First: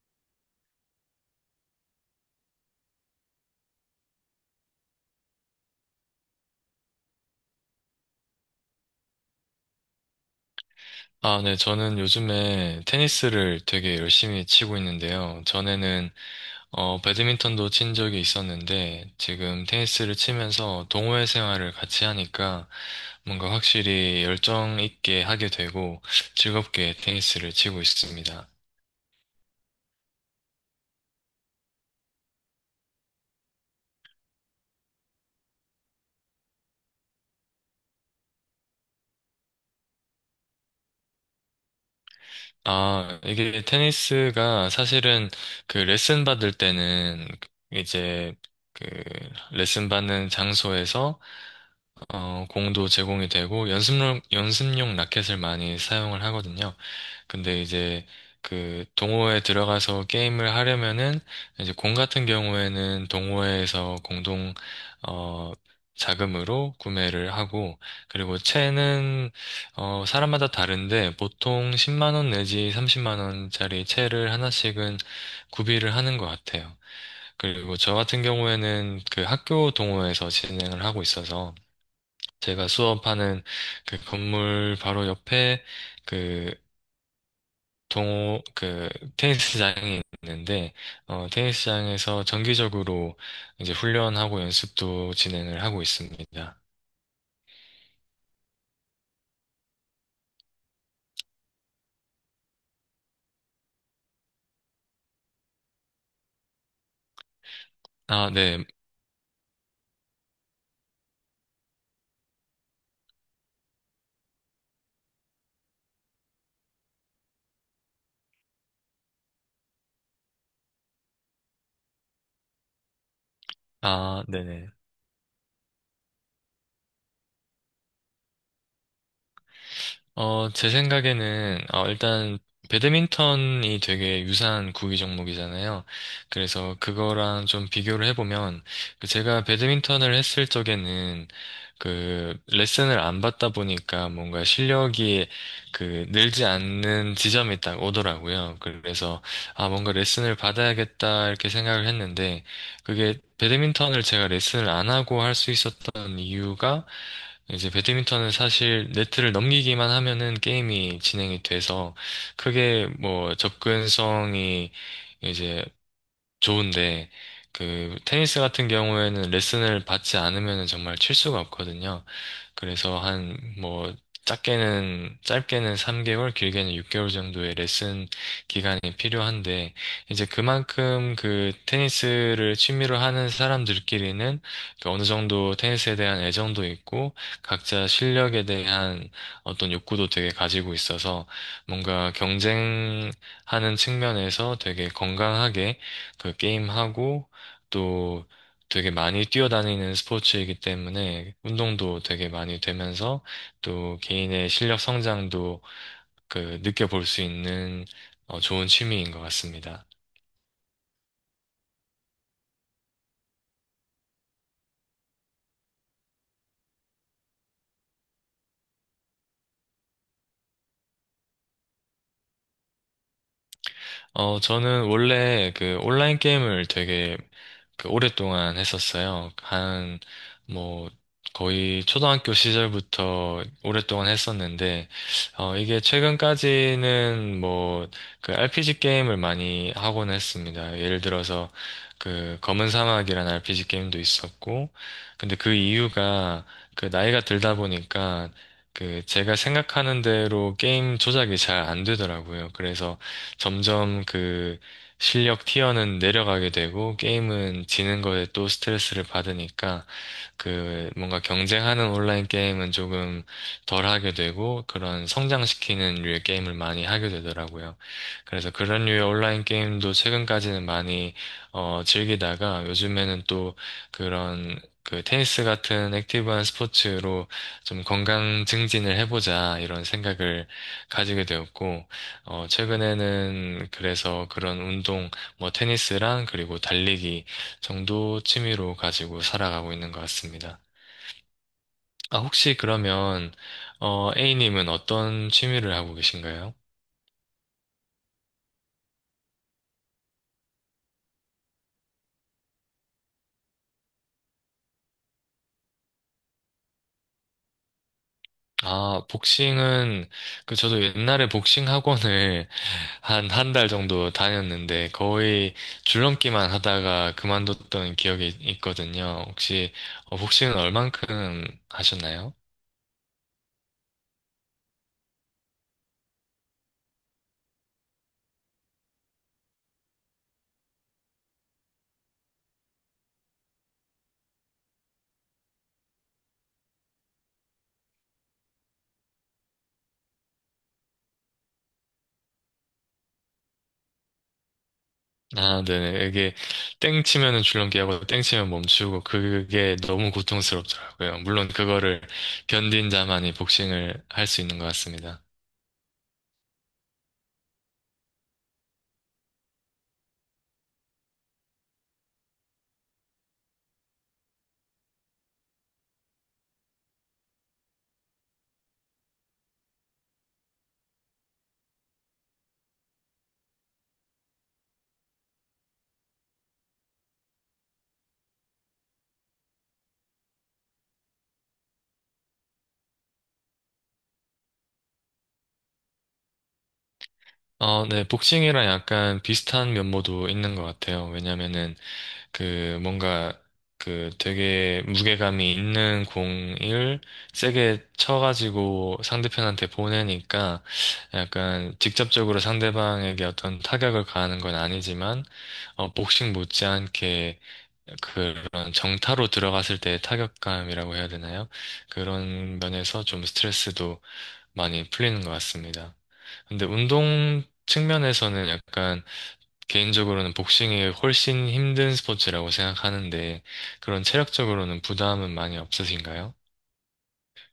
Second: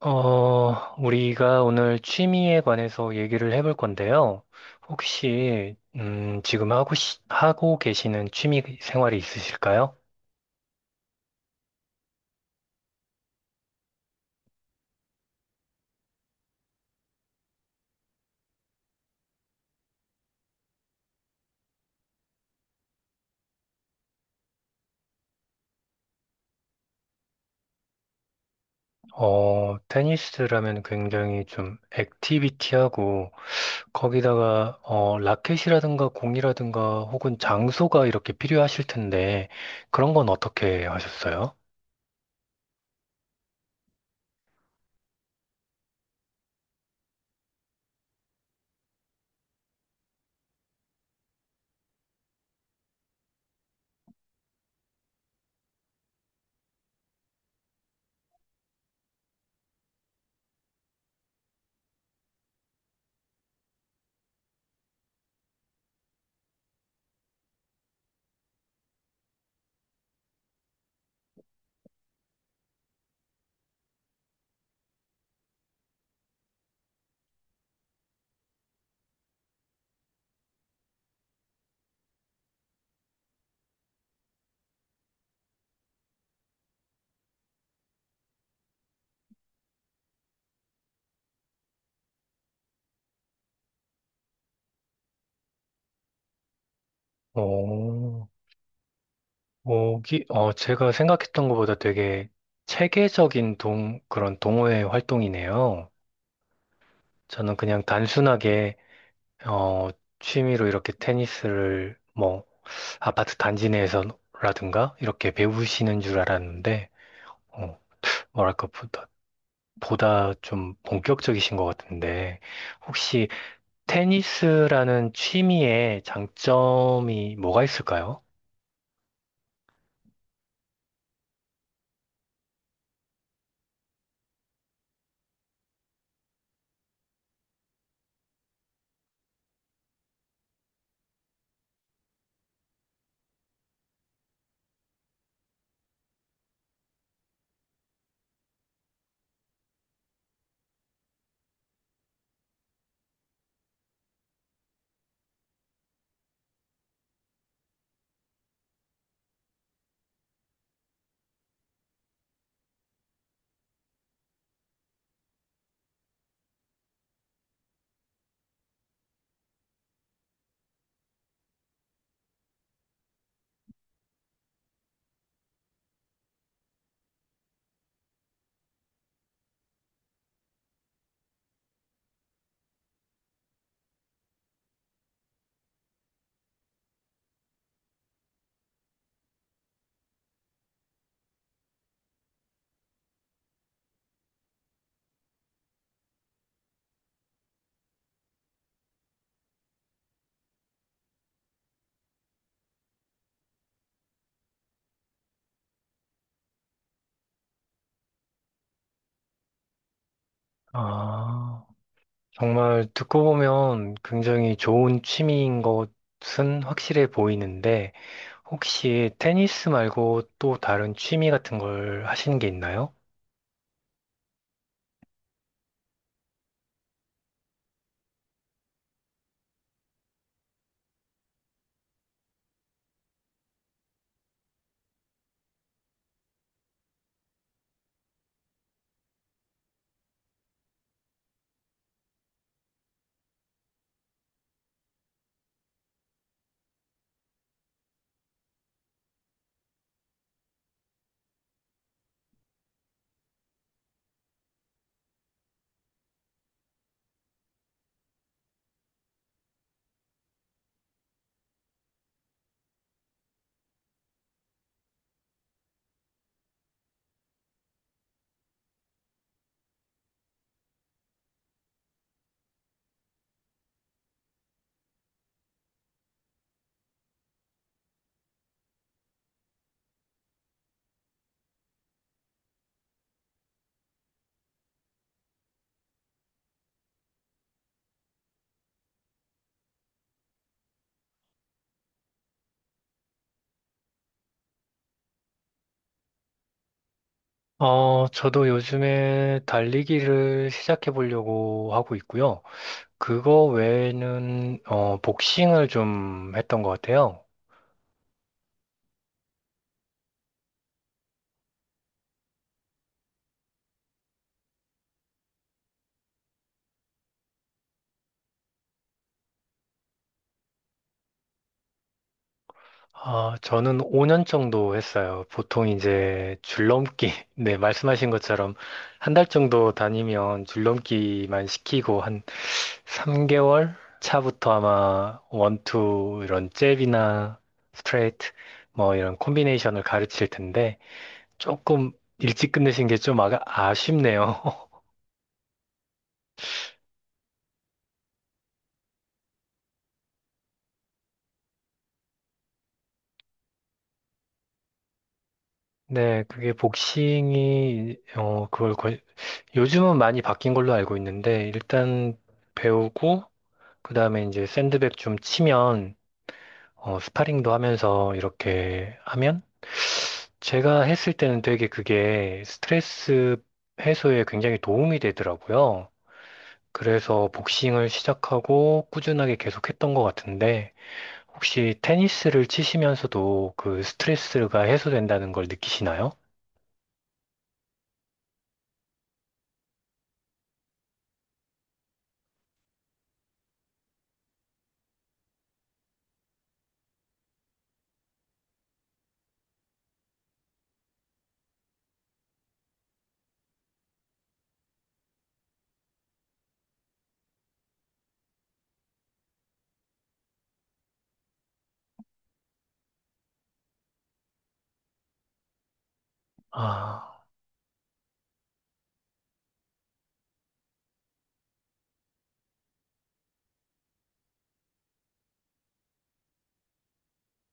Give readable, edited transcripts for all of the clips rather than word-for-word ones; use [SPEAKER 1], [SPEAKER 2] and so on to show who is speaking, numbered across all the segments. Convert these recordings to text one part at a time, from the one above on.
[SPEAKER 1] 우리가 오늘 취미에 관해서 얘기를 해볼 건데요. 혹시, 지금 하고, 하고 계시는 취미 생활이 있으실까요?
[SPEAKER 2] 아, 네. 저는 요즘에 테니스를 되게 열심히 치고 있는데요. 전에는, 배드민턴도 친 적이 있었는데, 지금 테니스를 치면서 동호회 생활을 같이 하니까 뭔가 확실히 열정 있게 하게 되고 즐겁게 테니스를 치고 있습니다.
[SPEAKER 1] 테니스라면 굉장히 좀 액티비티하고, 거기다가, 라켓이라든가 공이라든가 혹은 장소가 이렇게 필요하실 텐데, 그런 건 어떻게 하셨어요?
[SPEAKER 2] 아, 이게 테니스가 사실은 그 레슨 받을 때는 이제 그 레슨 받는 장소에서 공도 제공이 되고 연습용 라켓을 많이 사용을 하거든요. 근데 이제 그 동호회에 들어가서 게임을 하려면은 이제 공 같은 경우에는 동호회에서 공동 어 자금으로 구매를 하고 그리고 채는 사람마다 다른데 보통 10만 원 내지 30만 원짜리 채를 하나씩은 구비를 하는 것 같아요. 그리고 저 같은 경우에는 그 학교 동호회에서 진행을 하고 있어서 제가 수업하는 그 건물 바로 옆에 그 동호 그 테니스장이 있는데 테니스장에서 정기적으로 이제 훈련하고 연습도 진행을 하고 있습니다.
[SPEAKER 1] 오. 오기, 제가 생각했던 것보다 되게 체계적인 그런 동호회 활동이네요. 저는 그냥
[SPEAKER 2] 아, 네.
[SPEAKER 1] 단순하게, 어, 취미로 이렇게 테니스를 뭐, 아파트 단지 내에서라든가, 이렇게 배우시는 줄 알았는데, 어, 뭐랄까, 보다 좀 본격적이신 것 같은데, 혹시
[SPEAKER 2] 아, 네네.
[SPEAKER 1] 테니스라는 취미의 장점이 뭐가 있을까요?
[SPEAKER 2] 제 생각에는, 일단, 배드민턴이 되게 유사한 구기 종목이잖아요. 그래서 그거랑 좀 비교를 해보면, 그 제가 배드민턴을 했을 적에는, 그, 레슨을 안 받다 보니까 뭔가 실력이 그, 늘지 않는 지점이 딱 오더라고요. 그래서, 아, 뭔가 레슨을 받아야겠다, 이렇게 생각을 했는데, 그게 배드민턴을 제가 레슨을 안 하고 할 수 있었던 이유가, 이제 배드민턴은 사실 네트를 넘기기만 하면은 게임이 진행이 돼서 크게 뭐 접근성이 이제 좋은데 그 테니스 같은 경우에는 레슨을 받지 않으면은 정말 칠 수가 없거든요. 그래서 한 뭐 작게는 짧게는 3개월, 길게는 6개월 정도의 레슨 기간이 필요한데 이제 그만큼 그 테니스를 취미로 하는 사람들끼리는 그 어느 정도 테니스에 대한 애정도 있고 각자 실력에 대한 어떤 욕구도 되게 가지고 있어서 뭔가 경쟁하는 측면에서 되게 건강하게 그 게임하고 또 되게 많이 뛰어다니는 스포츠이기 때문에 운동도 되게 많이 되면서 또 개인의 실력 성장도 그 느껴볼 수 있는 좋은 취미인 것 같습니다.
[SPEAKER 1] 아. 정말 듣고 보면 굉장히 좋은 취미인 것은 확실해 보이는데, 혹시 테니스 말고 또 다른 취미 같은 걸 하시는 게 있나요?
[SPEAKER 2] 저는 원래 그 온라인 게임을 되게 그 오랫동안 했었어요. 한, 뭐, 거의 초등학교 시절부터 오랫동안 했었는데, 이게 최근까지는 뭐, 그 RPG 게임을 많이 하곤 했습니다. 예를 들어서, 그 검은 사막이라는 RPG 게임도 있었고, 근데 그 이유가 그 나이가 들다 보니까, 그 제가 생각하는 대로 게임 조작이 잘 안 되더라고요. 그래서 점점 그 실력 티어는 내려가게 되고 게임은 지는 거에 또 스트레스를 받으니까 그 뭔가 경쟁하는 온라인 게임은 조금 덜 하게 되고 그런 성장시키는 류의 게임을 많이 하게 되더라고요. 그래서 그런 류의 온라인 게임도 최근까지는 많이 즐기다가 요즘에는 또 그런 그 테니스 같은 액티브한 스포츠로 좀 건강 증진을 해보자 이런 생각을 가지게 되었고 최근에는 그래서 그런 운동 뭐 테니스랑 그리고 달리기 정도 취미로 가지고 살아가고 있는 것 같습니다. 아, 혹시 그러면, A님은 어떤 취미를 하고 계신가요?
[SPEAKER 1] 저도 요즘에 달리기를 시작해 보려고 하고 있고요. 그거 외에는, 복싱을 좀 했던 것 같아요.
[SPEAKER 2] 아, 복싱은, 그, 저도 옛날에 복싱 학원을 한, 한 달 정도 다녔는데, 거의 줄넘기만 하다가 그만뒀던 기억이 있거든요. 혹시, 복싱은 얼만큼 하셨나요?
[SPEAKER 1] 아, 저는 5년 정도 했어요. 보통 이제 줄넘기, 네, 말씀하신 것처럼 한 달 정도 다니면 줄넘기만 시키고 한 3개월 차부터 아마 원투 이런 잽이나 스트레이트 뭐 이런 콤비네이션을 가르칠 텐데 조금 일찍 끝내신 게 좀 아쉽네요.
[SPEAKER 2] 아, 네네. 이게 땡 치면은 줄넘기하고 땡 치면 멈추고 그게 너무 고통스럽더라고요. 물론 그거를 견딘 자만이 복싱을 할 수 있는 것 같습니다.
[SPEAKER 1] 네, 그게 복싱이 요즘은 많이 바뀐 걸로 알고 있는데 일단 배우고 그 다음에 이제 샌드백 좀 치면, 스파링도 하면서 이렇게 하면, 제가 했을 때는 되게 그게 스트레스 해소에 굉장히 도움이 되더라고요. 그래서 복싱을 시작하고 꾸준하게 계속했던 것 같은데, 혹시 테니스를 치시면서도 그 스트레스가 해소된다는 걸 느끼시나요?
[SPEAKER 2] 어, 네. 복싱이랑 약간 비슷한 면모도 있는 것 같아요. 왜냐면은 그 뭔가 그 되게 무게감이 있는 공을 세게 쳐가지고 상대편한테 보내니까 약간 직접적으로 상대방에게 어떤 타격을 가하는 건 아니지만 복싱 못지않게 그런 정타로 들어갔을 때의 타격감이라고 해야 되나요? 그런 면에서 좀 스트레스도 많이 풀리는 것 같습니다. 근데
[SPEAKER 1] 아,
[SPEAKER 2] 운동 측면에서는 약간 개인적으로는 복싱이 훨씬 힘든 스포츠라고 생각하는데 그런 체력적으로는 부담은 많이 없으신가요?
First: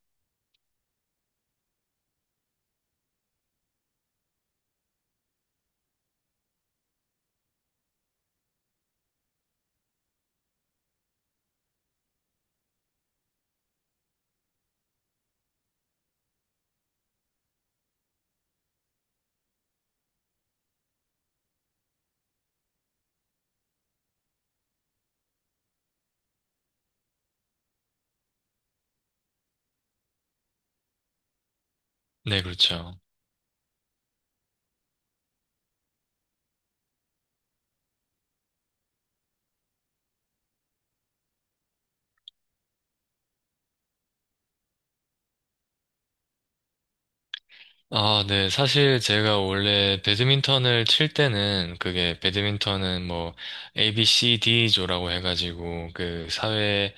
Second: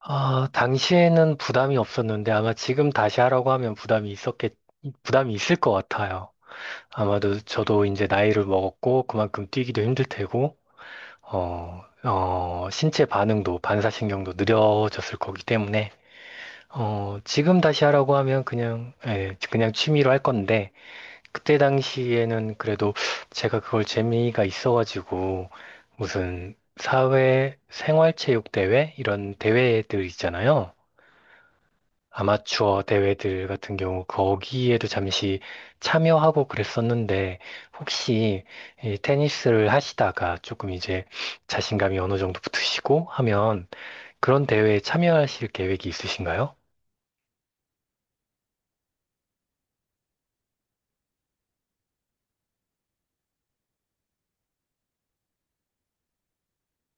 [SPEAKER 1] 아, 당시에는 부담이 없었는데 아마 지금 다시 하라고 하면 부담이 있을 것 같아요. 아마도 저도 이제 나이를 먹었고 그만큼 뛰기도 힘들 테고 신체 반응도 반사신경도 느려졌을 거기 때문에 지금 다시 하라고 하면 그냥 예, 그냥 취미로 할 건데 그때 당시에는 그래도 제가 그걸 재미가 있어가지고 무슨 사회 생활체육 대회 이런 대회들 있잖아요.
[SPEAKER 2] 네,
[SPEAKER 1] 아마추어
[SPEAKER 2] 그렇죠.
[SPEAKER 1] 대회들 같은 경우 거기에도 잠시 참여하고 그랬었는데 혹시 이 테니스를 하시다가 조금 이제 자신감이 어느 정도 붙으시고 하면 그런 대회에 참여하실 계획이 있으신가요?
[SPEAKER 2] 아, 네. 사실 제가 원래 배드민턴을 칠 때는 그게 배드민턴은 뭐 A, B, C, D조라고 해가지고 그 사회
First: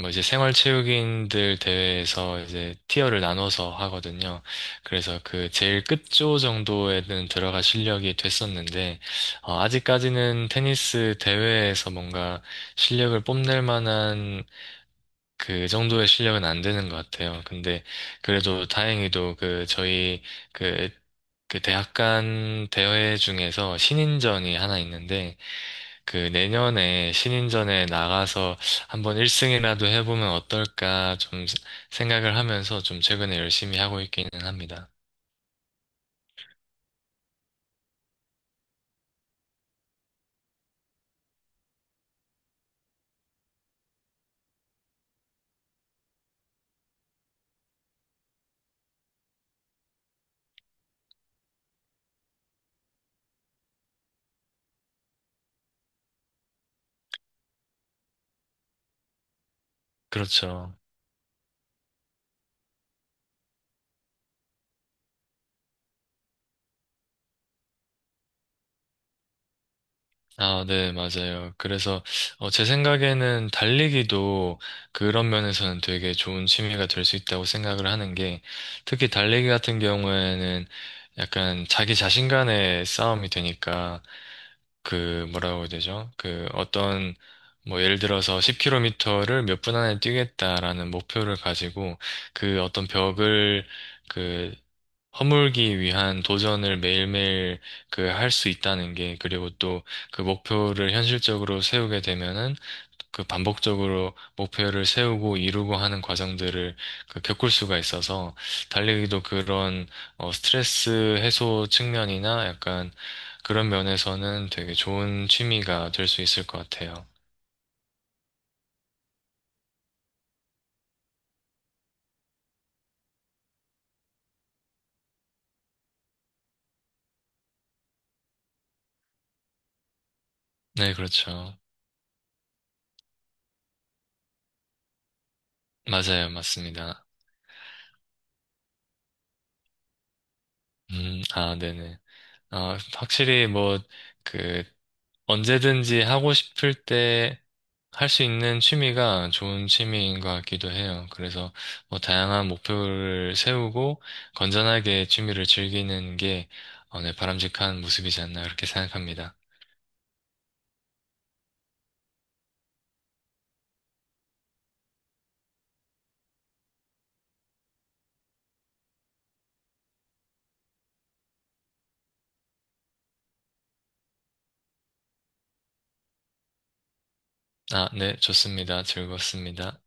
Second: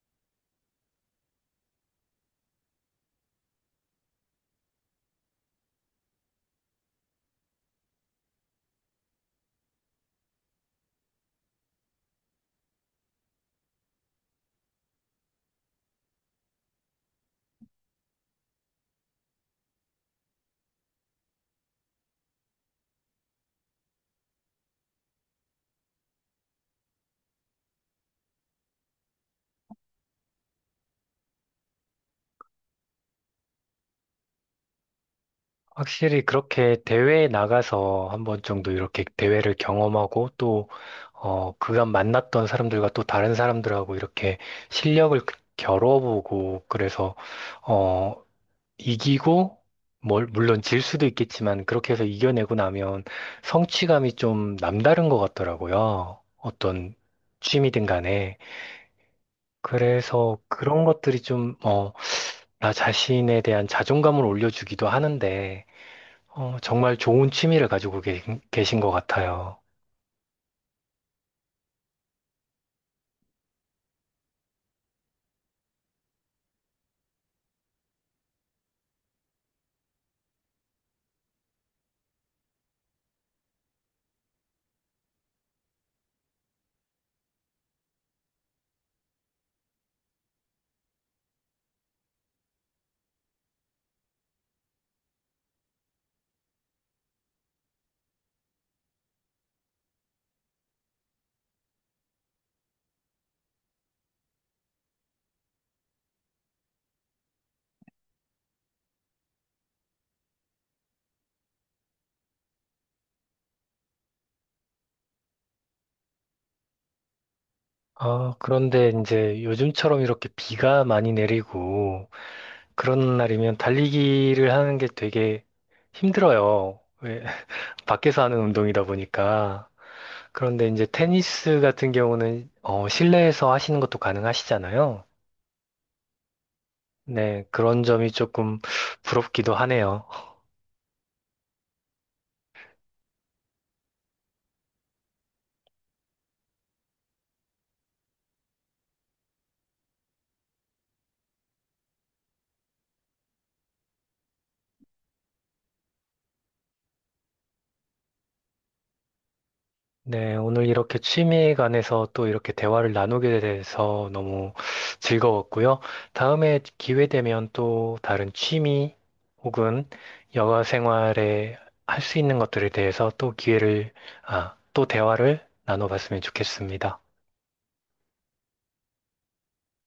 [SPEAKER 2] 뭐 이제 생활체육인들 대회에서 이제 티어를 나눠서 하거든요. 그래서 그 제일 끝조 정도에는 들어갈 실력이 됐었는데, 아직까지는 테니스 대회에서 뭔가 실력을 뽐낼 만한 그 정도의 실력은 안 되는 것 같아요. 근데 그래도 다행히도 그 저희 그, 그, 대학 간 대회 중에서 신인전이 하나 있는데 그 내년에 신인전에 나가서 한번 1승이라도 해보면 어떨까 좀 생각을 하면서 좀 최근에 열심히 하고 있기는 합니다.
[SPEAKER 1] 확실히 그렇게 대회에 나가서 한 번 정도 이렇게 대회를 경험하고 또 그간 만났던 사람들과 또 다른 사람들하고 이렇게 실력을 겨뤄보고 그래서 어, 이기고, 물론 질 수도 있겠지만, 그렇게 해서 이겨내고 나면 성취감이 좀 남다른 것 같더라고요. 어떤 취미든 간에. 그래서
[SPEAKER 2] 그렇죠.
[SPEAKER 1] 그런 것들이 좀, 나 자신에 대한 자존감을 올려주기도 하는데, 정말 좋은 취미를 가지고 계신 것 같아요.
[SPEAKER 2] 아, 네, 맞아요. 그래서, 제 생각에는 달리기도 그런 면에서는 되게 좋은 취미가 될 수 있다고 생각을 하는 게, 특히 달리기 같은 경우에는 약간 자기 자신 간의 싸움이 되니까, 그, 뭐라고 해야 되죠? 그, 어떤, 뭐, 예를 들어서 10km를 몇 분 안에 뛰겠다라는 목표를 가지고, 그 어떤 벽을, 그, 허물기 위한 도전을 매일매일 그 할 수 있다는 게, 그리고 또 그 목표를 현실적으로 세우게 되면은 그 반복적으로 목표를 세우고 이루고 하는 과정들을 그 겪을 수가 있어서 달리기도 그런 스트레스 해소 측면이나 약간 그런 면에서는 되게 좋은 취미가 될 수 있을 것 같아요.
[SPEAKER 1] 아, 그런데 이제 요즘처럼 이렇게 비가 많이 내리고, 그런 날이면 달리기를 하는 게 되게 힘들어요. 왜 밖에서 하는 운동이다 보니까. 그런데 이제
[SPEAKER 2] 네, 그렇죠.
[SPEAKER 1] 테니스 같은 경우는 실내에서 하시는 것도 가능하시잖아요.
[SPEAKER 2] 맞아요. 맞습니다.
[SPEAKER 1] 네, 그런 점이 조금 부럽기도 하네요.
[SPEAKER 2] 아, 네네. 아, 확실히 뭐, 그, 언제든지 하고 싶을 때 할 수 있는 취미가 좋은 취미인 것 같기도 해요. 그래서 뭐 다양한 목표를 세우고 건전하게 취미를 즐기는 게 네, 바람직한 모습이지 않나 그렇게 생각합니다.
[SPEAKER 1] 네, 오늘 이렇게 취미에 관해서 또 이렇게 대화를 나누게 돼서 너무 즐거웠고요. 다음에 기회 되면 또 다른 취미 혹은 여가 생활에 할 수 있는 것들에 대해서 또 아, 또 대화를 나눠봤으면 좋겠습니다.
[SPEAKER 2] 아, 네, 좋습니다. 즐겁습니다.